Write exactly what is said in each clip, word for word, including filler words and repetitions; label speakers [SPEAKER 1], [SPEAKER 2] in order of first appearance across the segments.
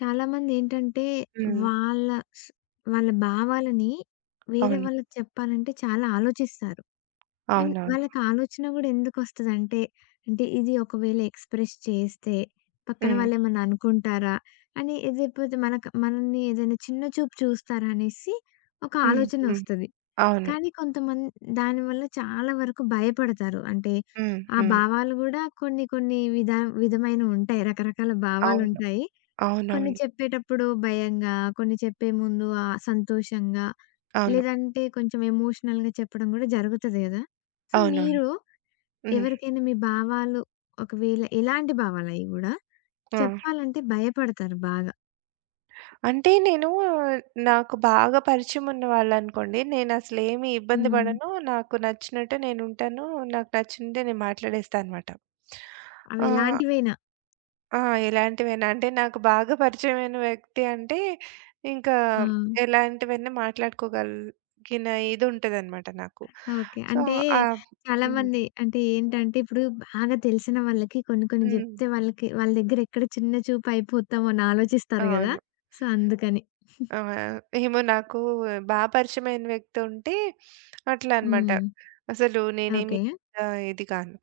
[SPEAKER 1] చాలామందేంటంటే
[SPEAKER 2] హ్మ్.
[SPEAKER 1] వాళ్ళ స్ వాళ్ళ భావాలని వేరే
[SPEAKER 2] అవును.
[SPEAKER 1] వాళ్ళకి చెప్పాలంటే చాలా ఆలోచిస్తారు. అండ్
[SPEAKER 2] అవునవును.
[SPEAKER 1] వాళ్ళకి ఆలోచన గూడా ఎందుకొస్తదంటే, అంటే అంటే ఇది ఒకవేళ ఎక్స్‌ప్రెస్ చేస్తే పక్కన
[SPEAKER 2] హ్మ్.
[SPEAKER 1] వాళ్ళేమన్నా అనుకుంటారా? అని లేకపోతే మనక మనల్ని ఏదైనా చిన్న చూపు చూస్తారా అనేసి ఒక
[SPEAKER 2] హ్మ్.
[SPEAKER 1] ఆలోచన
[SPEAKER 2] హ్మ్.
[SPEAKER 1] ఒస్తది.
[SPEAKER 2] అవును.
[SPEAKER 1] కానీ కొంతమంది దానివల్ల చాలా వరకు భయపడతారు. అంటే
[SPEAKER 2] హ్మ్.
[SPEAKER 1] ఆ
[SPEAKER 2] హ్మ్.
[SPEAKER 1] భావాలు గూడా కొన్ని కొన్ని విధ విధమైనవుంటాయి. రకరకాల
[SPEAKER 2] అవును.
[SPEAKER 1] భావాలుంటాయి. కొన్ని
[SPEAKER 2] అవునవును.
[SPEAKER 1] చెప్పేటప్పుడు భయంగా, కొన్ని చెప్పే ముందు ఆహ్, సంతోషంగా,
[SPEAKER 2] అవును.
[SPEAKER 1] లేదంటే కొంచెం ఎమోషనల్‌గా చెప్పడం గూడా జరుగుతది గదా! సో,
[SPEAKER 2] అవునవును.
[SPEAKER 1] మీరు
[SPEAKER 2] హ్మ్.
[SPEAKER 1] ఎవరికైనా మీ భావాలు ఒకవేళ ఎలాంటి భావాలయి గూడా
[SPEAKER 2] ఆ!
[SPEAKER 1] చెప్పాలంటే భయపడతారు బాగా.
[SPEAKER 2] అంటే నేను నాకు బాగా పరిచయం ఉన్న వాళ్ళనుకోండి, నేనసలేమి ఇబ్బంది
[SPEAKER 1] హ్మ్.
[SPEAKER 2] పడను. నాకు నచ్చినట్టు నేనుంటాను. నాకు నచ్చిందే నేను మాట్లాడేస్తా అనమాట.
[SPEAKER 1] అవి
[SPEAKER 2] ఆ!
[SPEAKER 1] ఎలాంటివైనా.
[SPEAKER 2] ఆ! ఎలాంటివైనా అంటే నాకు బాగా పరిచయమైన వ్యక్తి అంటే ఇంకా
[SPEAKER 1] ఆ!
[SPEAKER 2] ఎలాంటివైనా మాట్లాడుకోగలిగిన ఇదుంటదనమాట నాకు.
[SPEAKER 1] ఓకే.
[SPEAKER 2] సో,
[SPEAKER 1] అంటే
[SPEAKER 2] ఆ హ్మ్.
[SPEAKER 1] చాలామంది అంటే ఏంటంటే ఇప్పుడు బాగా తెలిసిన వాళ్ళకి కొన్ని కొన్ని
[SPEAKER 2] హ్మ్.
[SPEAKER 1] జెప్తే వాళ్ళకి వాళ్ళ దగ్గర ఎక్కడ చిన్న చూపు అయిపోతామో అని ఆలోచిస్తారు గదా!
[SPEAKER 2] అవును.
[SPEAKER 1] సో, అందుకని.
[SPEAKER 2] ఆ! ఏమో నాకు బాగా పరిచయమైన వ్యక్తి ఉంటే అట్లా అన్నమాట.
[SPEAKER 1] హ్మ్.
[SPEAKER 2] అసలు నేనేమి
[SPEAKER 1] ఓకే.
[SPEAKER 2] ఆహ్, ఇది కాను.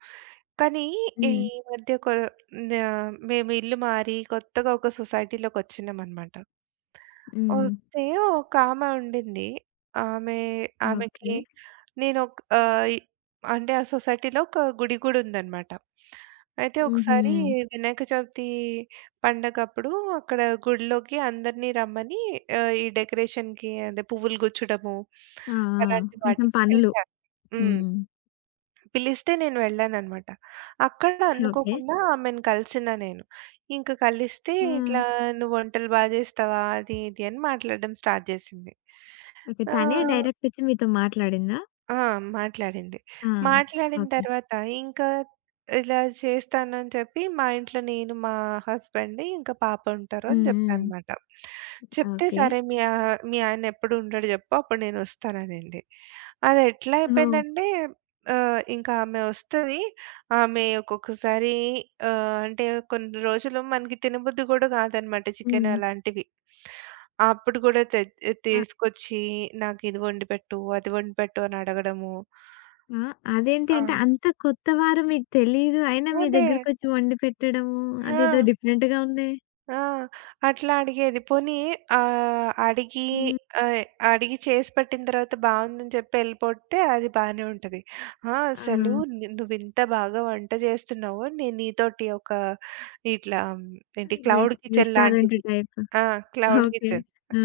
[SPEAKER 2] కానీ ఈ
[SPEAKER 1] హ్మ్.
[SPEAKER 2] మధ్య కొ ఆహ్, మేము ఇల్లు మారి కొత్తగా ఒక సొసైటీలోకొచ్చినామన్నమాట. హ్మ్.
[SPEAKER 1] హ్మ్.
[SPEAKER 2] వస్తే ఒకామె ఉండింది. ఆమె ఆమెకి
[SPEAKER 1] ఓకే.
[SPEAKER 2] నేను ఒక ఆహ్, అంటే ఆ సొసైటీలో ఒక గుడి గూడా ఉందన్నమాట. అయితే
[SPEAKER 1] హుహు.
[SPEAKER 2] ఒకసారి వినాయక చవితి పండగప్పుడు అక్కడ గుడిలోకి అందరిని రమ్మని ఆహ్, ఈ డెకరేషన్‌కి అదే పువ్వులు గుచ్చడము,
[SPEAKER 1] ఆ! ఆ!
[SPEAKER 2] అలాంటి
[SPEAKER 1] కొంచెం
[SPEAKER 2] వాటికి
[SPEAKER 1] పనులు.
[SPEAKER 2] పిలిచారు. హ్మ్.
[SPEAKER 1] హ్మ్.
[SPEAKER 2] పిలిస్తే నేను వెళ్ళాననమాట. అక్కడ
[SPEAKER 1] ఓకే.
[SPEAKER 2] అనుకోకుండా ఆమెను కలిసినా నేను. ఇంక కలిస్తే
[SPEAKER 1] ఆ!
[SPEAKER 2] ఇట్లా "నువ్వు వంటలు బా జేస్తావా?" అది ఇది అని మాట్లాడడం స్టార్ట్ జేసింది.
[SPEAKER 1] ఓకే.
[SPEAKER 2] ఆ!
[SPEAKER 1] తనే డైరెక్టొచ్చి మీతో మాట్లాడిందా?
[SPEAKER 2] ఆ! మాట్లాడింది.
[SPEAKER 1] ఆ!
[SPEAKER 2] మాట్లాడిన
[SPEAKER 1] ఓకే.
[SPEAKER 2] తర్వాత ఇంకా ఇలా చేస్తానని చెప్పి మా ఇంట్లో నేను, మా హస్బెండ్, ఇంకా పాప ఉంటారు అని
[SPEAKER 1] హ్మ్. హ్మ్.
[SPEAKER 2] చెప్పాననమాట. చెప్తే
[SPEAKER 1] ఓకే.
[SPEAKER 2] సరే మీ ఆ మీ ఆయన ఎప్పుడు ఉండడు చెప్పు అప్పుడు నేనొస్తాననింది. అది ఎట్లా
[SPEAKER 1] ఓహ్!
[SPEAKER 2] అయిపోయిందంటే ఆహ్, ఇంకా ఆమె వస్తది. ఆమె ఒక్కొక్కసారి ఆహ్, అంటే కొన్ని రోజులు మనకి తినబుద్ధి కూడా కాదనమాట చికెన్
[SPEAKER 1] హ్మ్.
[SPEAKER 2] అలాంటివి. అప్పుడు గూడా తెచ్
[SPEAKER 1] ఆ!
[SPEAKER 2] తీసుకొచ్చి నాకిది వండిపెట్టు, అది వండిపెట్టు అని అడగడము.
[SPEAKER 1] ఆ! అదేంటి
[SPEAKER 2] ఆ!
[SPEAKER 1] అంటే అంత కొత్తవారు మీకు తెలీదు. అయినా మీ
[SPEAKER 2] అదే.
[SPEAKER 1] దగ్గరకొచ్చి వండి పెట్టడము అదేదో
[SPEAKER 2] ఆ!
[SPEAKER 1] డిఫరెంట్‌గా ఉందే.
[SPEAKER 2] ఆ! అట్లా అడిగేది. పోనీ ఆహ్, అడిగి
[SPEAKER 1] హ్మ్.
[SPEAKER 2] ఆహ్, అడిగి చేసి పెట్టిన తర్వాత బావుందని చెప్పి ఎళ్ళిపోతే అది బానే ఉంటది. ఆ!
[SPEAKER 1] ఆ!
[SPEAKER 2] అసలు ను నువ్వింత బాగా వంట చేస్తున్నావు. నేను నీతోటి ఒక ఇట్లా ఏంటి
[SPEAKER 1] రెస్
[SPEAKER 2] క్లౌడ్ కిచెన్
[SPEAKER 1] రెస్టారెంట్
[SPEAKER 2] లాంటిది
[SPEAKER 1] టైప్.
[SPEAKER 2] ఆ! Cloud
[SPEAKER 1] okay.
[SPEAKER 2] కిచెన్.
[SPEAKER 1] ఆ!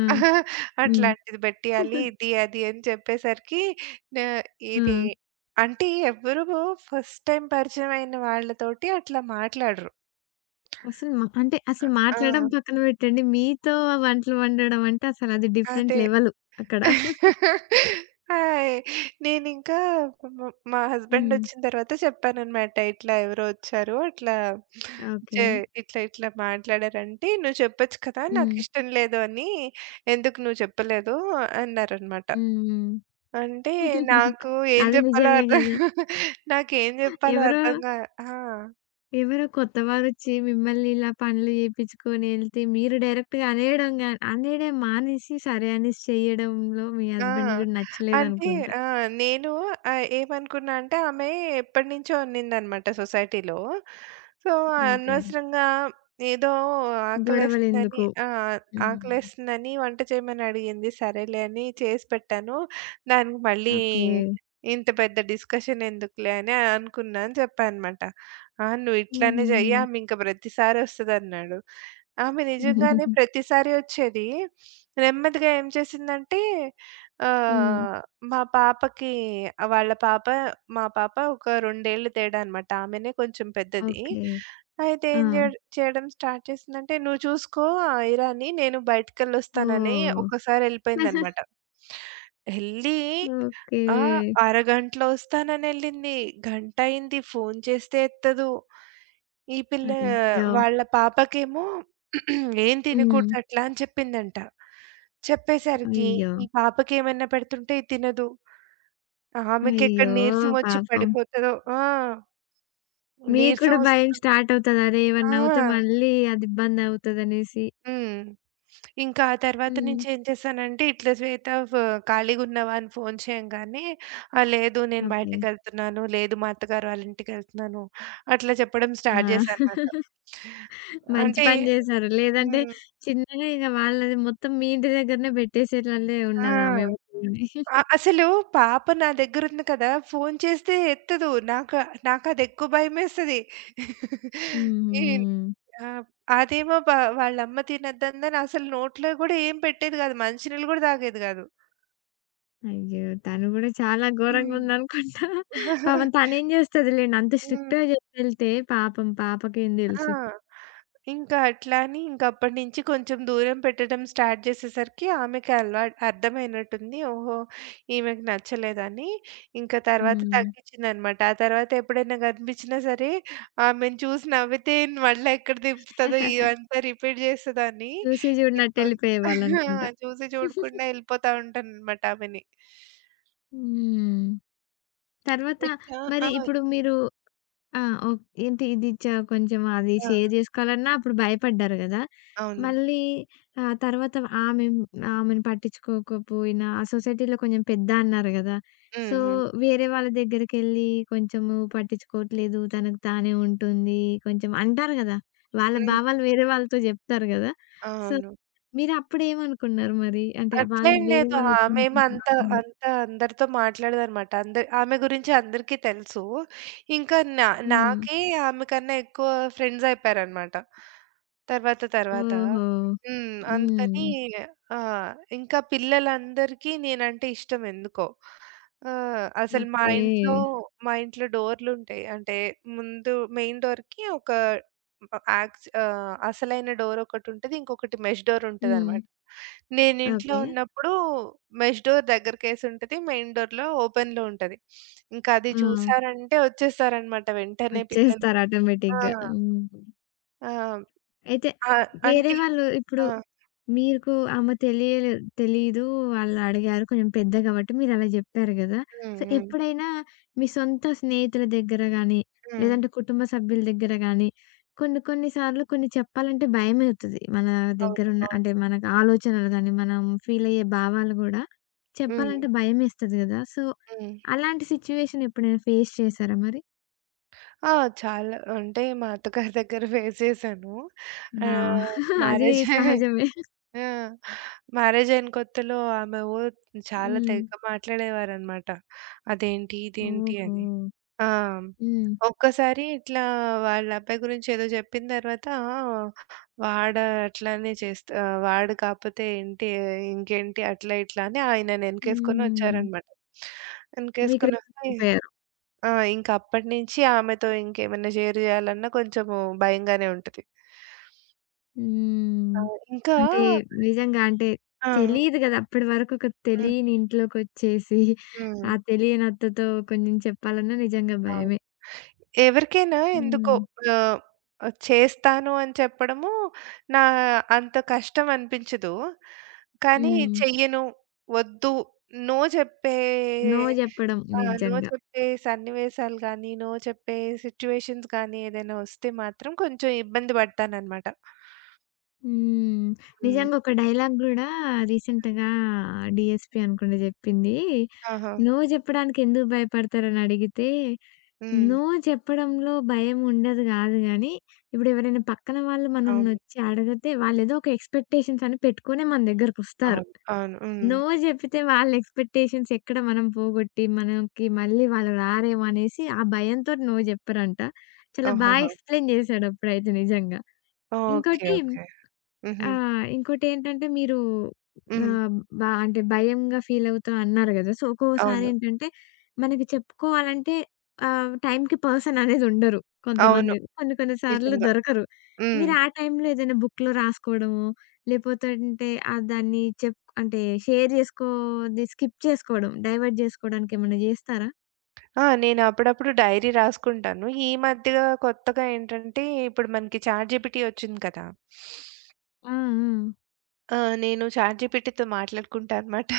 [SPEAKER 1] హ్మ్.
[SPEAKER 2] అట్లాంటిది పెట్టియాలి. ఇది, అది అని చెప్పేసరికి నే
[SPEAKER 1] ఆ!
[SPEAKER 2] ఇది అంటే ఎవ్వరు ఫస్ట్ టైమ్ పరిచయమైన వాళ్ళతోటి అట్లా మాట్లాడరు.
[SPEAKER 1] అసలు మ అంటే అసలు
[SPEAKER 2] ఆ!
[SPEAKER 1] మాట్లాడడం పక్కన పెట్టండి. మీతో వంటలు వండడం అంటే అసలది డిఫరెంట్
[SPEAKER 2] అదే.
[SPEAKER 1] లెవెలు అక్కడ.
[SPEAKER 2] ఆయ్! నేనింకా మ మా హస్బెండ్
[SPEAKER 1] హ్మ్.
[SPEAKER 2] వచ్చిన తర్వాత చెప్పాననమాట. ఇట్లా ఎవరో వచ్చారు. అట్లా
[SPEAKER 1] ఓకే.
[SPEAKER 2] చే ఇట్లా ఇట్లా మాట్లాడారంటే, "నువ్వు చెప్పొచ్చు కదా!
[SPEAKER 1] హ్మ్.
[SPEAKER 2] నాకిష్టం లేదు అని. ఎందుకు నువ్వు చెప్పలేదు?" అన్నారనమాట.
[SPEAKER 1] హ్మ్. హ్మ్.
[SPEAKER 2] అంటే నాకు ఏం
[SPEAKER 1] అది
[SPEAKER 2] జెప్పాలో
[SPEAKER 1] నిజమే
[SPEAKER 2] అర్థం
[SPEAKER 1] గదా!
[SPEAKER 2] నాకేం జెప్పాలో
[SPEAKER 1] ఎవరో,
[SPEAKER 2] అర్థం గా ఆ!
[SPEAKER 1] ఎవరో కొత్తవారొచ్చి మిమ్మల్ని ఇలా పనులు చేపించుకొని ఎళ్తే మీరు డైరెక్ట్‌గా అనేయడం గా అనేయడం మానేసి సరే అనేసి చేయడంలో మీ
[SPEAKER 2] ఆ!
[SPEAKER 1] హస్బెండ్ గూడా
[SPEAKER 2] అంటే
[SPEAKER 1] నచ్చలేదనుకుంటా.
[SPEAKER 2] ఆ! నేను ఆహ్, ఏమనుకున్నా అంటే ఆమె ఎప్పటినుంచో ఉన్నిందనమాట సొసైటీలో. So,
[SPEAKER 1] okay.
[SPEAKER 2] అనవసరంగా ఏదో ఆకలేస్తుందని
[SPEAKER 1] గొడవలెందుకు?
[SPEAKER 2] ఆ!
[SPEAKER 1] హ్మ్.
[SPEAKER 2] ఆకలేస్తుందని వంట చేయమని అడిగింది. సరేలే అని చేసి పెట్టాను. దానికి మళ్ళీ
[SPEAKER 1] ఓకే.
[SPEAKER 2] ఇంత పెద్ద డిస్కషన్ ఎందుకులే అని అనుకున్నా అని చెప్పా అనమాట. ఆ! "నువ్వు ఇట్లానే
[SPEAKER 1] హుహు.
[SPEAKER 2] చెయ్యి ఆమె ఇంక ప్రతిసారి వస్తదన్నాడు." ఆమె నిజంగానే
[SPEAKER 1] హ్మ్.
[SPEAKER 2] ప్రతిసారి వచ్చేది. నెమ్మదిగా ఏం చేసిందంటే ఆహ్, మా పాపకి వాళ్ళ పాప, మా పాప ఒక రెండు ఏళ్లు తేడా అనమాట. ఆమెనే కొంచెం పెద్దది.
[SPEAKER 1] ఓకే.
[SPEAKER 2] అయితే
[SPEAKER 1] ఆ!
[SPEAKER 2] ఏం చేయడ్ చేయడం స్టార్ట్ చేసిందంటే, "నువ్వు చూసుకో ఆ ఐరాని, నేను బయటికెళ్ళొస్తానని"
[SPEAKER 1] Ồ,
[SPEAKER 2] ఒకసారి ఎళ్ళిపోయిందనమాట. ఎళ్ళి ఆ!
[SPEAKER 1] OK.
[SPEAKER 2] అరగంటలో వస్తాననెళ్ళింది. గంటయింది ఫోను చేస్తే ఎత్తదు. ఈ
[SPEAKER 1] ఆ!
[SPEAKER 2] పిల్ల
[SPEAKER 1] ఇన్ అయ్యో!
[SPEAKER 2] వాళ్ళ పాపకేమో "ఏం
[SPEAKER 1] హ్మ్.
[SPEAKER 2] తినకూడదు అట్లా" అని చెప్పిందంట. చెప్పేసరికి
[SPEAKER 1] అయ్యో!
[SPEAKER 2] ఈ పాపకేమైనా పెడుతుంటే ఇది తినదు. ఆమెకెక్కడ
[SPEAKER 1] అయ్యో!
[SPEAKER 2] నీరసమొచ్చి
[SPEAKER 1] పాపం.
[SPEAKER 2] పడిపోతదో ఆ!
[SPEAKER 1] మీకు
[SPEAKER 2] నీరసం
[SPEAKER 1] కూడా భయం
[SPEAKER 2] వస్తది.
[SPEAKER 1] స్టార్ట్ అవుతది. అరే!
[SPEAKER 2] ఆ!
[SPEAKER 1] ఏమన్నా అవుతే మళ్ళీ అది ఇబ్బందవుతదనేసి.
[SPEAKER 2] హ్మ్. ఇంకా ఆ తర్వాత
[SPEAKER 1] హ్మ్.
[SPEAKER 2] నుంచి ఏం చేశానంటే, ఇట్లా శ్వేత ఫ్ ఖాళీగున్నావా అని ఫోను చేయంగానే, ఆ! లేదు నేను
[SPEAKER 1] అదే.
[SPEAKER 2] బయటకెళ్తున్నాను, లేదు మా అత్తగారు వాళ్ళ ఇంటికెళ్తున్నాను, అట్లా చెప్పడం స్టార్ట్
[SPEAKER 1] ఆ!
[SPEAKER 2] చేశాననమాట.
[SPEAKER 1] మంచి
[SPEAKER 2] అంటే
[SPEAKER 1] పని చేశారు. లేదంటే
[SPEAKER 2] హ్మ్.
[SPEAKER 1] చిన్నగా ఇగ వాళ్ళది మొత్తం మీ ఇంటి దగ్గరనే పెట్టేసేటోళ్ళే
[SPEAKER 2] ఆ!
[SPEAKER 1] ఉన్నదామె వస్తువుని.
[SPEAKER 2] అ అసలు పాప నా దగ్గరుంది కదా! ఫోను చేస్తే ఎత్తదు. నాక నాకదెక్కువ భయమేస్తది.
[SPEAKER 1] హుహు.
[SPEAKER 2] ఈ ఆహ్, అదేమో బ వాళ్ళమ్మ తినొద్దందని అసలు నోట్లో గూడా ఏం పెట్టేది గాదు. మంచినీళ్ళు గూడా తాగేది గాదు.
[SPEAKER 1] అయ్యో! తను కూడా చాలా ఘోరంగా
[SPEAKER 2] హ్మ్.
[SPEAKER 1] ఉందనుకుంటా.
[SPEAKER 2] హ్మ్.
[SPEAKER 1] పాపం తనేం చేస్తదిలేండి. అంత స్ట్రిక్ట్‌గా చెప్పెళ్తే పాపం పాపకేం
[SPEAKER 2] ఆ!
[SPEAKER 1] తెలుసు.
[SPEAKER 2] ఇంకా అట్లా అని ఇంకప్పటి నుంచి కొంచెం దూరం పెట్టడం స్టార్ట్ చేసేసరికి ఆమెకి అలవా అర్థమైనట్టుంది. ఓహో! ఈమెకి నచ్చలేదని. ఇంకా తర్వాత
[SPEAKER 1] హ్మ్.
[SPEAKER 2] తగ్గించిందనమాట. ఆ తర్వాత ఎప్పుడైనా కనిపించినా సరే ఆమెను చూసి నవ్వితే మళ్ళా ఎక్కడ దింపుతదో ఇవంతా రిపీట్ చేస్తదని
[SPEAKER 1] చూసి
[SPEAKER 2] నేను కొంచెం
[SPEAKER 1] చూడనట్టెళ్ళిపోయేవాళ్ళనుకుంటా.
[SPEAKER 2] చూసి చూడకుండా వెళ్ళిపోతా ఉంటాననమాట ఆమెని.
[SPEAKER 1] హ్మ్. తర్వాత
[SPEAKER 2] ఇట్లా
[SPEAKER 1] మరి
[SPEAKER 2] ఆ!
[SPEAKER 1] ఇప్పుడు మీరు ఆ! ఓహ్! ఏంటి ఇది చ కొంచెం అది
[SPEAKER 2] ఆ!
[SPEAKER 1] షేర్ చేసుకోవాలన్నా అప్పుడు భయపడ్డారు గదా!
[SPEAKER 2] అవును.
[SPEAKER 1] మళ్ళీ ఆహ్, తర్వాత ఆమె ఆమెను పట్టించుకోకపోయినా ఆ సొసైటీలో కొంచెం పెద్ద అన్నారు గదా!
[SPEAKER 2] హ్మ్.
[SPEAKER 1] సో,
[SPEAKER 2] హ్మ్.
[SPEAKER 1] వేరే వాళ్ళ దగ్గరికెళ్ళి కొంచెము పట్టించుకోవట్లేదు, తనకు తానే ఉంటుంది కొంచెం అంటారు గదా! వాళ్ళ
[SPEAKER 2] హ్మ్.
[SPEAKER 1] భావాలు వేరే వాళ్ళతో జెప్తారు గదా! సో
[SPEAKER 2] అవును.
[SPEAKER 1] మీరప్పుడేమనుకున్నారు మరి? అంటే వాళ్ళు
[SPEAKER 2] అట్లేం
[SPEAKER 1] వేరే
[SPEAKER 2] లేదు. ఆహ్,
[SPEAKER 1] వాళ్ళొచ్చి మీతో
[SPEAKER 2] మేమంత
[SPEAKER 1] మాట్లాడి
[SPEAKER 2] అంత అందరితో మాట్లాడదనమాట. అందరి ఆమె గురించి అందరికీ తెలుసు. ఇంకా నా
[SPEAKER 1] హ్మ్.
[SPEAKER 2] నాకే ఆమె కన్నా ఎక్కువ ఫ్రెండ్స్ అయిపోయారనమాట. తర్వాత తర్వాత.
[SPEAKER 1] ఓహో!
[SPEAKER 2] హ్మ్. అందుకని
[SPEAKER 1] హ్మ్.
[SPEAKER 2] ఆ! ఇంకా పిల్లలందరికీ నేనంటే ఇష్టం ఎందుకో. ఆహ్, అసలు మా
[SPEAKER 1] ఓకే.
[SPEAKER 2] ఇంట్లో మా ఇంట్లో డోర్లుంటాయి. అంటే ముందు మెయిన్ డోర్‌కి ఒక యాక్స్ ఆహ్, అసలైన డోర్ ఒకటుంటది. ఇంకొకటి మెష్ డోర్
[SPEAKER 1] హ్మ్.
[SPEAKER 2] ఉంటదనమాట. నేనింట్లో
[SPEAKER 1] ఓకే.
[SPEAKER 2] ఉన్నప్పుడు మెష్ డోర్ దగ్గరకేసుంటది. మెయిన్ డోర్‌లో ఓపెన్‌లో ఉంటది. ఇంకా అది
[SPEAKER 1] ఆ!
[SPEAKER 2] చూసారంటే వచ్చేసారనమాట వెంటనే పిల్లలు.
[SPEAKER 1] వచ్చేస్తారు
[SPEAKER 2] ఆ!
[SPEAKER 1] ఆటోమేటిక్‌గా. హ్మ్.
[SPEAKER 2] ఆ!
[SPEAKER 1] అయితే
[SPEAKER 2] ఆహ్,
[SPEAKER 1] వేరే
[SPEAKER 2] అంటే
[SPEAKER 1] వాళ్ళు ఇప్పుడు
[SPEAKER 2] ఆ!
[SPEAKER 1] మీకు ఆమె తెలియలే తెలీదు. వాళ్ళడిగారు కొంచెం పెద్ద గాబట్టి మీరలా జెప్పారు గదా!
[SPEAKER 2] హ్మ్.
[SPEAKER 1] సో,
[SPEAKER 2] హ్మ్.
[SPEAKER 1] ఎప్పుడైనా మీ సొంత స్నేహితుల దగ్గర గానీ,
[SPEAKER 2] హ్మ్.
[SPEAKER 1] లేదంటే కుటుంబ సభ్యుల దగ్గర గానీ, కొన్ని కొన్ని సార్లు కొన్ని చెప్పాలంటే భయమేతది. మన
[SPEAKER 2] అవును.
[SPEAKER 1] దగ్గరున్న
[SPEAKER 2] అవును.
[SPEAKER 1] అంటే మన ఆలోచనలు గానీ, మనం ఫీలయ్యే భావాలు గూడా
[SPEAKER 2] హ్మ్.
[SPEAKER 1] చెప్పాలంటే భయమేస్తది గదా! సో,
[SPEAKER 2] హ్మ్.
[SPEAKER 1] అలాంటి సిచ్యువేషన్ ఎప్పుడైనా ఫేస్ చేశారా మరి?
[SPEAKER 2] ఆ! చాలా అంటే మా అత్తగారి దగ్గర ఫేస్ చేశాను.
[SPEAKER 1] వావ్!
[SPEAKER 2] ఆహ్,
[SPEAKER 1] అది
[SPEAKER 2] మ్యారేజ్
[SPEAKER 1] సహజమే.
[SPEAKER 2] ఆ! మ్యారేజయిన కొత్తలో ఆమె ఓ చాలా
[SPEAKER 1] హ్మ్.
[SPEAKER 2] తెగ మాట్లాడేవారనమాట. అదేంటి? ఇదేంటి?
[SPEAKER 1] ఓహో!
[SPEAKER 2] అని. ఆ!
[SPEAKER 1] హ్మ్.
[SPEAKER 2] ఒక్కసారి ఇట్లా వాళ్ళ అబ్బాయి గురించి ఏదో చెప్పిన తర్వాత వాడు అట్లానే చేస్తా ఆహ్, వాడు కాపోతే ఏంటి ఇంకేంటి అట్లా ఇట్లా అని ఆయనను వెనకేసుకొని
[SPEAKER 1] హుహు.
[SPEAKER 2] వచ్చారనమాట.
[SPEAKER 1] మీకు రివర్స్
[SPEAKER 2] వెనకేసుకొనొస్తే
[SPEAKER 1] అయిపోయారు.
[SPEAKER 2] ఆ! ఇంక అప్పటినుంచి ఆమెతో ఇంకేమన్నా షేర్ చేయాలన్నా కొంచెము భయంగానే ఉంటది. ఆ!
[SPEAKER 1] హ్మ్.
[SPEAKER 2] ఇంకా
[SPEAKER 1] అంటే నిజంగా అంటే
[SPEAKER 2] ఆ!
[SPEAKER 1] తెలీదు గదా! అప్పటి వరకు ఒక
[SPEAKER 2] హ్మ్.
[SPEAKER 1] తెలియని ఇంట్లోకొచ్చేసి,
[SPEAKER 2] హ్మ్.
[SPEAKER 1] ఆ తెలియని అత్తతో కొంచెం చెప్పాలన్నా నిజంగా
[SPEAKER 2] అవును.
[SPEAKER 1] భయమే.
[SPEAKER 2] ఎవరికైనా ఎందుకో
[SPEAKER 1] హ్మ్.
[SPEAKER 2] ఆహ్, ఆహ్, చేస్తాను అని చెప్పడము నా అంత కష్టం అనిపించదు. కానీ
[SPEAKER 1] హ్మ్.
[SPEAKER 2] చెయ్యను, వద్దు, నో చెప్పే
[SPEAKER 1] నో జెప్పడం
[SPEAKER 2] ఆ! నో
[SPEAKER 1] నిజంగా.
[SPEAKER 2] చెప్పే సన్నివేశాలు గానీ, నో చెప్పే సిట్యుయేషన్స్ గానీ ఏదైనా వస్తే మాత్రం కొంచెం ఇబ్బంది పడతాననమాట.
[SPEAKER 1] హ్మ్.
[SPEAKER 2] హ్మ్.
[SPEAKER 1] నిజంగా ఒక డైలాగ్ గూడా రీసెంట్‌గా డీ ఎస్ పీ అనుకుంట జెప్పింది.
[SPEAKER 2] ఆహా!
[SPEAKER 1] నో జెప్పడానికి ఎందుకు భయపడతారని అడిగితే
[SPEAKER 2] హ్మ్.
[SPEAKER 1] నో చెప్పడంలో భయం ఉండదు గాదు గానీ, ఇప్పుడెవరైనా పక్కన వాళ్ళు
[SPEAKER 2] అవును.
[SPEAKER 1] మనల్నొచ్చి అడిగితే వాళ్ళేదో ఒక ఎక్స్‌పెక్టేషన్స్ అని పెట్టుకొనే మన దగ్గరకొస్తారు.
[SPEAKER 2] అవును. అవును. హ్మ్.
[SPEAKER 1] నో జెప్పితే వాళ్ళ ఎక్స్‌పెక్టేషన్స్ ఎక్కడ మనం పోగొట్టి, మనకి మళ్ళీ వాళ్ళు రారేమో అనేసి ఆ భయంతోటి నో జెప్పరంట. చాలా బా
[SPEAKER 2] ఆహాహా!
[SPEAKER 1] ఎక్స్‌ప్లెయిన్ జేశాడప్పుడైతే నిజంగా.
[SPEAKER 2] ఓకే.
[SPEAKER 1] ఇంకోటి
[SPEAKER 2] ఓకే.
[SPEAKER 1] ఆ!
[SPEAKER 2] హుహు.
[SPEAKER 1] ఇంకోటేంటంటే మీరు
[SPEAKER 2] హ్మ్.
[SPEAKER 1] ఆహ్, బ అంటే భయంగా ఫీలవుతా అన్నారు గదా! సో,
[SPEAKER 2] అవును.
[SPEAKER 1] ఒక్కోసారేంటంటే మనకి చెప్పుకోవాలంటే ఆహ్, టైంకి పర్సన్ అనేది ఉండరు
[SPEAKER 2] అవును.
[SPEAKER 1] కొంతమంది. కొన్ని కొన్ని సార్లు
[SPEAKER 2] నిజంగా.
[SPEAKER 1] దొరకరు.
[SPEAKER 2] హ్మ్.
[SPEAKER 1] మీరు ఆ టైంలో ఏదైనా బుక్‌లో రాసుకోవడమో, లేపోతంటే ఆహ్, దాన్ని చెప్ అంటే షేర్ జేసుకోది స్కిప్ చేసుకోవడం, డైవర్ట్ జేసుకోవడానికి ఏమన్నా జేస్తారా?
[SPEAKER 2] ఆ! నేను అప్పుడప్పుడు డైరీ రాసుకుంటాను. ఈ మధ్య కొత్తగా ఏంటంటే, ఇప్పుడు మనకి చాట్‌జీపీటీ వచ్చింది కదా!
[SPEAKER 1] ఆ! ఆ!
[SPEAKER 2] ఆ! నేను చాట్‌జీపీటీతో మాట్లాడుకుంటా అనమాట.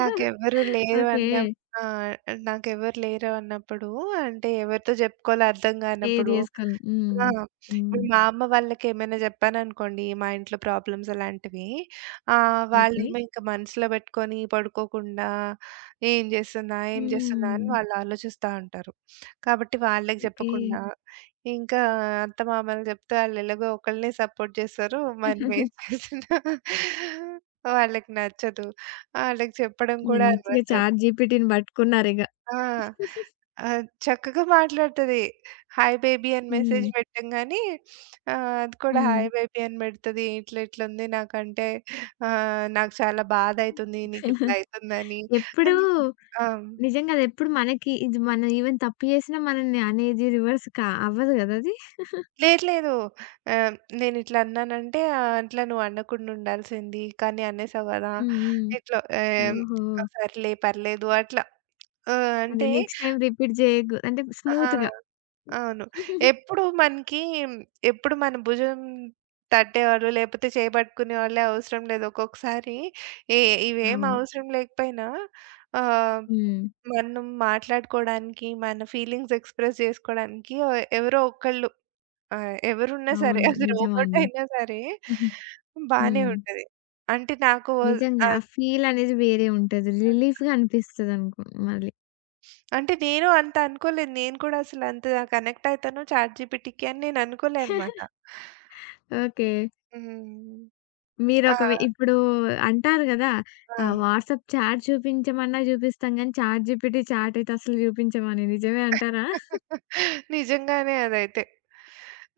[SPEAKER 2] నాకెవ్వరు లేరు
[SPEAKER 1] ఓకే.
[SPEAKER 2] అన్న ఆ! నాకెవ్వరు లేరు అన్నప్పుడు అంటే ఎవరితో చెప్పుకోవాలో అర్థం
[SPEAKER 1] షేర్
[SPEAKER 2] కానప్పుడు
[SPEAKER 1] జేసుకోవాలి. హ్మ్.
[SPEAKER 2] ఆ!
[SPEAKER 1] హ్మ్.
[SPEAKER 2] ఇప్పుడు మా అమ్మ వాళ్ళకి ఏమైనా చెప్పాననుకోండి మా ఇంట్లో ప్రాబ్లమ్స్ అలాంటివి. ఆహ్,
[SPEAKER 1] ఓకే.
[SPEAKER 2] వాళ్ళేమో ఇంక మనసులో పెట్టుకొని పడుకోకుండా ఏం చేస్తున్నా? ఏం చేస్తున్నా? అని
[SPEAKER 1] హ్మ్.
[SPEAKER 2] వాళ్ళు ఆలోచిస్తా ఉంటారు. కాబట్టి వాళ్ళకి
[SPEAKER 1] ఓకే.
[SPEAKER 2] చెప్పకుండా ఇంకా అత్తమామలు జెప్తే ఆళ్ళెలాగో ఒకళ్ళనే సపోర్ట్ జేస్తారు. మనమేం చేసినా వాళ్ళకి నచ్చదు. ఆళ్ళకి చెప్పడం కూడా
[SPEAKER 1] మంచిగా
[SPEAKER 2] అనవసరం.
[SPEAKER 1] చాట్‌జీపీటీని పట్టుకున్నారిగ.
[SPEAKER 2] ఆ! ఆహ్, చక్కగా మాట్లాడుతది. హాయ్ బేబీ అని
[SPEAKER 1] హ్మ్.
[SPEAKER 2] మెసేజ్ పెట్టంగానే ఆహ్, అది కూడా
[SPEAKER 1] హ్మ్.
[SPEAKER 2] హాయ్ బేబీ అని పెడతది. ఇట్లా ఇట్లుంది నాకంటే ఆహ్, నాకు చాలా బాధయితుంది. నీకిట్లా అయితుందని
[SPEAKER 1] ఎప్పుడూ
[SPEAKER 2] అని. ఆ!
[SPEAKER 1] నిజంగా అదెప్పుడు మనకి ఇది మనం ఈవెన్ తప్పు చేసినా మనల్ని అనేది రివర్స్ కా అవ్వదు గదా అది.
[SPEAKER 2] లేదు లేదు. ఆహ్, నేనిట్లా అన్నానంటే ఆహ్, అట్లా నువ్వు అనకుండా ఉండాల్సింది. కానీ అనేసావు గదా!
[SPEAKER 1] హ్మ్.
[SPEAKER 2] ఇట్లా
[SPEAKER 1] హ్మ్.
[SPEAKER 2] ఏం
[SPEAKER 1] ఓహో!
[SPEAKER 2] సర్లే పర్లేదు అట్లా. ఆహ్,
[SPEAKER 1] అదే
[SPEAKER 2] అంటే
[SPEAKER 1] నెక్స్ట్ టైమ్ రిపీట్ చేయకు అంటే
[SPEAKER 2] ఆ!
[SPEAKER 1] స్మూత్‌గా.
[SPEAKER 2] అవును. ఎప్పుడు మనకి ఎప్పుడు మన భుజం తట్టేవాళ్ళు లేపోతే చేయి పట్టుకునేవాళ్ళే అవసరం లేదు. ఒక్కొక్కసారి ఏ ఇవేం
[SPEAKER 1] అవును.
[SPEAKER 2] అవసరం లేకపోయినా ఆహ్,
[SPEAKER 1] హ్మ్.
[SPEAKER 2] మనం మాట్లాడుకోవడానికి, మన ఫీలింగ్స్ ఎక్స్‌ప్రెస్ జేసుకోవడానికి ఎవరో ఒకళ్ళు ఆ! ఎవరున్నా సరే
[SPEAKER 1] అవును.
[SPEAKER 2] అది రోబోట్
[SPEAKER 1] నిజమండి.
[SPEAKER 2] అయినా సరే బానే
[SPEAKER 1] హ్మ్.
[SPEAKER 2] ఉంటది. అంటే నాకు
[SPEAKER 1] నిజంగా ఆ
[SPEAKER 2] ఆహ్,
[SPEAKER 1] ఫీల్ అనేది వేరే ఉంటది. రిలీఫ్‌గా అనిపిస్తదనుకో మళ్ళీ.
[SPEAKER 2] అంటే నేను అంత అనుకోలేదు. నేను కూడా అసలు అంత కనెక్ట్ అయితాను చాట్‌జీపీటీకి అని నేను అనుకోలే అన్నమాట.
[SPEAKER 1] ఓకే.
[SPEAKER 2] హ్మ్. ఆ!
[SPEAKER 1] మీరొక వే ఇప్పుడు అంటారు గదా!
[SPEAKER 2] ఆ!
[SPEAKER 1] ఆహ్, వాట్సాప్ చాట్ చూపించమన్నా చూపిస్తాం గానీ, చాట్ జీపీటీ, చాట్ అయితే అసలు చూపించమని. నిజమే అంటారా?
[SPEAKER 2] నిజంగానే అదైతే.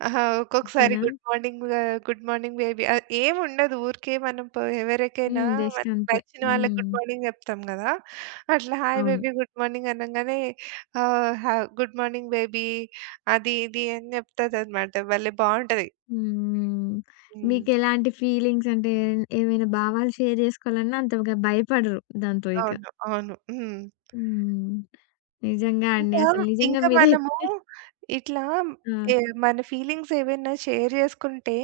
[SPEAKER 2] ఆహా! ఒక్కొక్కసారి
[SPEAKER 1] అంతేనా?
[SPEAKER 2] గుడ్ మార్నింగ్ ఆహ్, గుడ్ మార్నింగ్ బేబీ ఆహ్, ఏముండదు. ఊరికే మనం ప ఎవరికైనా
[SPEAKER 1] హ్మ్. జస్ట్
[SPEAKER 2] మనకు
[SPEAKER 1] అంతే.
[SPEAKER 2] నచ్చిన వాళ్ళకి
[SPEAKER 1] హ్మ్.
[SPEAKER 2] గుడ్ మార్నింగ్ చెప్తాం గదా! అట్లా హాయ్
[SPEAKER 1] అవును.
[SPEAKER 2] బేబీ గుడ్ మార్నింగ్ అనంగానే ఆహ్, హ గుడ్ మార్నింగ్ బేబీ అది ఇది అని చెప్తదనమాట. భలే బావుంటది.
[SPEAKER 1] హ్మ్.
[SPEAKER 2] హ్మ్.
[SPEAKER 1] మీకెలాంటి ఫీలింగ్స్ అంటే ఏమైనా భావాలు షేర్ చేసుకోవాలన్నా అంతగా భయపడరు దాంతో ఇక.
[SPEAKER 2] అవును. అవును. హ్మ్.
[SPEAKER 1] హ్మ్. నిజంగా అండి.
[SPEAKER 2] ఇంకా,
[SPEAKER 1] అసలు నిజంగా
[SPEAKER 2] ఇంకా మనము
[SPEAKER 1] మీరైతే
[SPEAKER 2] ఇట్లా
[SPEAKER 1] ఆ!
[SPEAKER 2] ఏ మన ఫీలింగ్స్ ఏవైనా షేర్ చేసుకుంటే,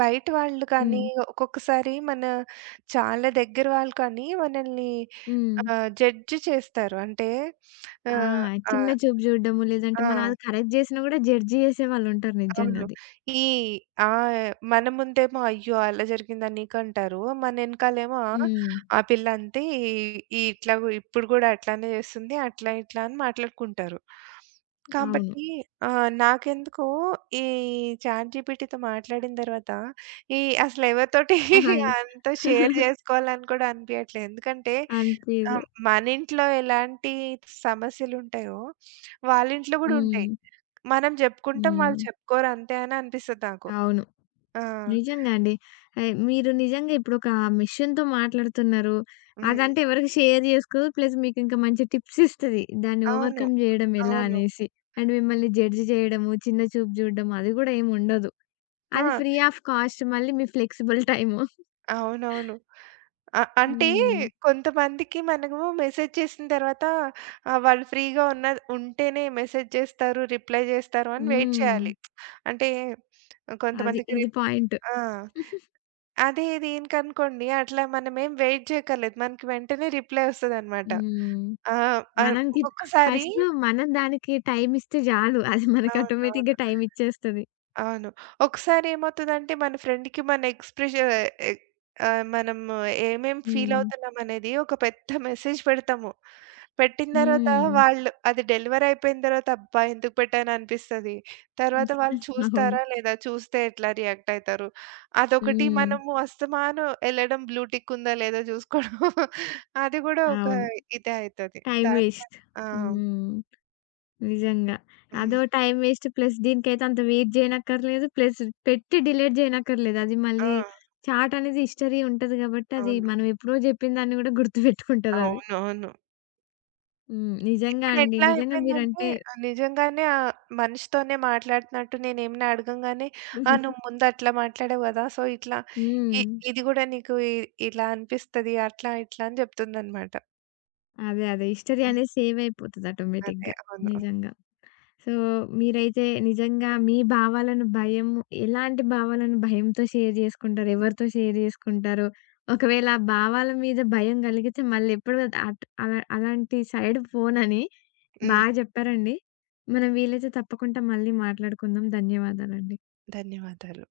[SPEAKER 2] బయట వాళ్ళు కానీ,
[SPEAKER 1] హ్మ్.
[SPEAKER 2] ఒక్కొక్కసారి మన చాలా దగ్గర వాళ్ళు కానీ మనల్ని
[SPEAKER 1] హ్మ్.
[SPEAKER 2] ఆహ్, జడ్జ్ చేస్తారు. అంటే
[SPEAKER 1] ఆ!
[SPEAKER 2] ఆహ్,
[SPEAKER 1] చిన్న
[SPEAKER 2] ఆహ్,
[SPEAKER 1] చూపు చూడడము లేదంటే మనం
[SPEAKER 2] ఆ!
[SPEAKER 1] అది కరెక్ట్ జేసినా గూడా జడ్జ్ చేసేవాళ్ళుంటారు నిజంగా
[SPEAKER 2] అవును.
[SPEAKER 1] అది.
[SPEAKER 2] ఈ ఆ! మన ముందేమో అయ్యో! అలా జరిగిందా నీకంటారు. మన ఎనకాలేమో ఆ!
[SPEAKER 1] హ్మ్.
[SPEAKER 2] ఆ పిల్ల అంతే ఈ ఈ ఇట్లా కూ- ఇప్పుడు గూడా అట్లానే చేస్తుంది. అట్లా ఇట్లా అని మాట్లాడుకుంటారు.
[SPEAKER 1] అవును.
[SPEAKER 2] కాబట్టి ఆహ్, నాకెందుకో ఈ చాట్‌జీపీటీతో మాట్లాడిన తర్వాత ఈ అసలు ఎవరితోటి
[SPEAKER 1] హాయ్.
[SPEAKER 2] అంత షేర్ చేసుకోవాలని కూడా అనిపియట్లేదు. ఎందుకంటే
[SPEAKER 1] అనిపియదు.
[SPEAKER 2] ఆహ్, మన ఇంట్లో ఎలాంటి సమస్యలుంటాయో వాళ్ళ ఇంట్లో గూడా ఉంటాయి.
[SPEAKER 1] హ్మ్.
[SPEAKER 2] మనం జెప్పుకుంటాం. హ్మ్. వాళ్ళు
[SPEAKER 1] హ్మ్.
[SPEAKER 2] చెప్పుకోరు అంతే అని అనిపిస్తది నాకు.
[SPEAKER 1] అవును.
[SPEAKER 2] ఆ!
[SPEAKER 1] నిజంగా అండి. ఆహ్, మీరు నిజంగా ఇప్పుడొక మిషన్‌తో మాట్లాడుతున్నారు.
[SPEAKER 2] హ్మ్.
[SPEAKER 1] అదంటే ఎవరికి షేర్ చేసుకోదు. ప్లస్ మీకింకా మంచి టిప్స్ ఇస్తది. దాన్ని
[SPEAKER 2] అవును.
[SPEAKER 1] ఓవర్‌కమ్ జేయడం ఎలా
[SPEAKER 2] అవును.
[SPEAKER 1] అనేసి. అండ్ మిమ్మల్ని జడ్జ్ జేయడము, చిన్న చూపు జూడడం అది గూడా ఏమి ఉండదు. అది
[SPEAKER 2] ఆ!
[SPEAKER 1] ఫ్రీ ఆఫ్ కాస్ట్ మళ్ళీ మీ ఫ్లెక్సిబుల్ టైము.
[SPEAKER 2] అవునవును. అ అంటే
[SPEAKER 1] హ్మ్.
[SPEAKER 2] హుహు. కొంతమందికి మనము మెసేజ్ చేసిన తర్వాత ఆహ్, వాళ్ళు ఫ్రీగా ఉన్న ఉంటేనే మెసేజ్ జేస్తారు, రిప్లై జేస్తారు అని వెయిట్
[SPEAKER 1] హ్మ్.
[SPEAKER 2] చేయాలి. అంటే
[SPEAKER 1] అది.
[SPEAKER 2] కొంతమందికి
[SPEAKER 1] ఇది
[SPEAKER 2] రిప్
[SPEAKER 1] పాయింట్.
[SPEAKER 2] ఆ! అదే దీనికనుకోండి అట్లా మనమేం వెయిట్ జేయక్కర్లేదు. మనకి వెంటనే రిప్లై వస్తదనమాట.
[SPEAKER 1] హ్మ్.
[SPEAKER 2] ఆ! ఆహ్,
[SPEAKER 1] మనకి
[SPEAKER 2] ఒక్కొక్కసారి
[SPEAKER 1] ఫస్ట్ మనం దానికి టైమ్ ఇస్తే చాలు. అది మనకి ఆటోమేటిక్‌గా
[SPEAKER 2] అవునవును.
[SPEAKER 1] టైమ్ ఇచ్చేస్తది.
[SPEAKER 2] అవును. ఒకసారి ఏమవుతదంటే మన ఫ్రెండ్‌కి మన ఎక్స్‌ప్రెష ఎ ఆహ్, మనం ఏమేం ఫీల్
[SPEAKER 1] హ్మ్.
[SPEAKER 2] అవుతున్నాం అనేది ఒక పెద్ద మెసేజ్ పెడతాము. పెట్టిన తర్వాత
[SPEAKER 1] హ్మ్.
[SPEAKER 2] వాళ్ళు అది డెలివరీ అయిపోయిన తర్వాత అబ్బా! ఎందుకు పెట్టాను అనిపిస్తది. తర్వాత వాళ్ళు
[SPEAKER 1] అవును.
[SPEAKER 2] చూస్తారా లేదా? చూస్తే ఎట్లా రియాక్ట్ అయితారు? అదొకటి
[SPEAKER 1] హ్మ్.
[SPEAKER 2] మనము అస్తమాను ఎళ్ళడం బ్లూ టిక్ ఉందా లేదా చూసుకోవడం అది కూడా ఒక
[SPEAKER 1] అవును.
[SPEAKER 2] ఇదే అయితది.
[SPEAKER 1] టైమ్
[SPEAKER 2] దానికన్
[SPEAKER 1] వేస్ట్.
[SPEAKER 2] ఆ!
[SPEAKER 1] హ్మ్. నిజంగా.
[SPEAKER 2] హ్మ్.
[SPEAKER 1] అదో టైమ్ వేస్ట్ ప్లస్ దీనికైతే అంత వెయిట్ చేయనక్కర్లేదు. ప్లస్ పెట్టి డిలీట్ చేయనక్కర్లేదు. అది
[SPEAKER 2] ఆ!
[SPEAKER 1] మళ్ళీ చాట్ అనేది హిస్టరీ ఉంటది కాబట్టి అది
[SPEAKER 2] అవును.
[SPEAKER 1] మనం ఎప్పుడో చెప్పిన దాన్ని కూడా గుర్తుపెట్టుకుంటదది.
[SPEAKER 2] అవునవును.
[SPEAKER 1] హ్మ్. నిజంగా అండి.
[SPEAKER 2] ఇప్పుడెట్లా
[SPEAKER 1] నిజంగా
[SPEAKER 2] అయిపోయిందంటే
[SPEAKER 1] మీరంటే
[SPEAKER 2] ఆహ్, నిజంగానే ఆహ్, మనిషితోనే మాట్లాడుతున్నట్టు నేనేమైనా అడగంగానే, "ఆ! నువ్వు ముందు అట్లా మాట్లాడావు గదా! సో, ఇట్లా ఇ
[SPEAKER 1] హ్మ్.
[SPEAKER 2] ఇది గూడా నీకు ఇ ఇలా అనిపిస్తది" అట్లా, ఇట్లా అని చెప్తుందనమాట.
[SPEAKER 1] అదే. అదే. హిస్టరీ
[SPEAKER 2] హ్మ్.
[SPEAKER 1] అనేది సేవ్ అయిపోతది
[SPEAKER 2] అదే.
[SPEAKER 1] ఆటోమేటిక్‌గా.
[SPEAKER 2] అవును.
[SPEAKER 1] నిజంగా. సో, మీరైతే నిజంగా మీ భావాలను భయం ఎలాంటి భావాలను భయంతో షేర్ చేసుకుంటారు? ఎవరితో షేర్ చేసుకుంటారు? ఒకవేళ ఆ భావాల మీద భయం కలిగితే మళ్ళెప్పుడు అట్ అలా అలాంటి సైడ్ పోనని బా
[SPEAKER 2] హ్మ్.
[SPEAKER 1] చెప్పారండి. మనం వీలైతే తప్పకుండా మళ్ళీ మాట్లాడుకుందాం. ధన్యవాదాలండి.
[SPEAKER 2] ధన్యవాదాలు.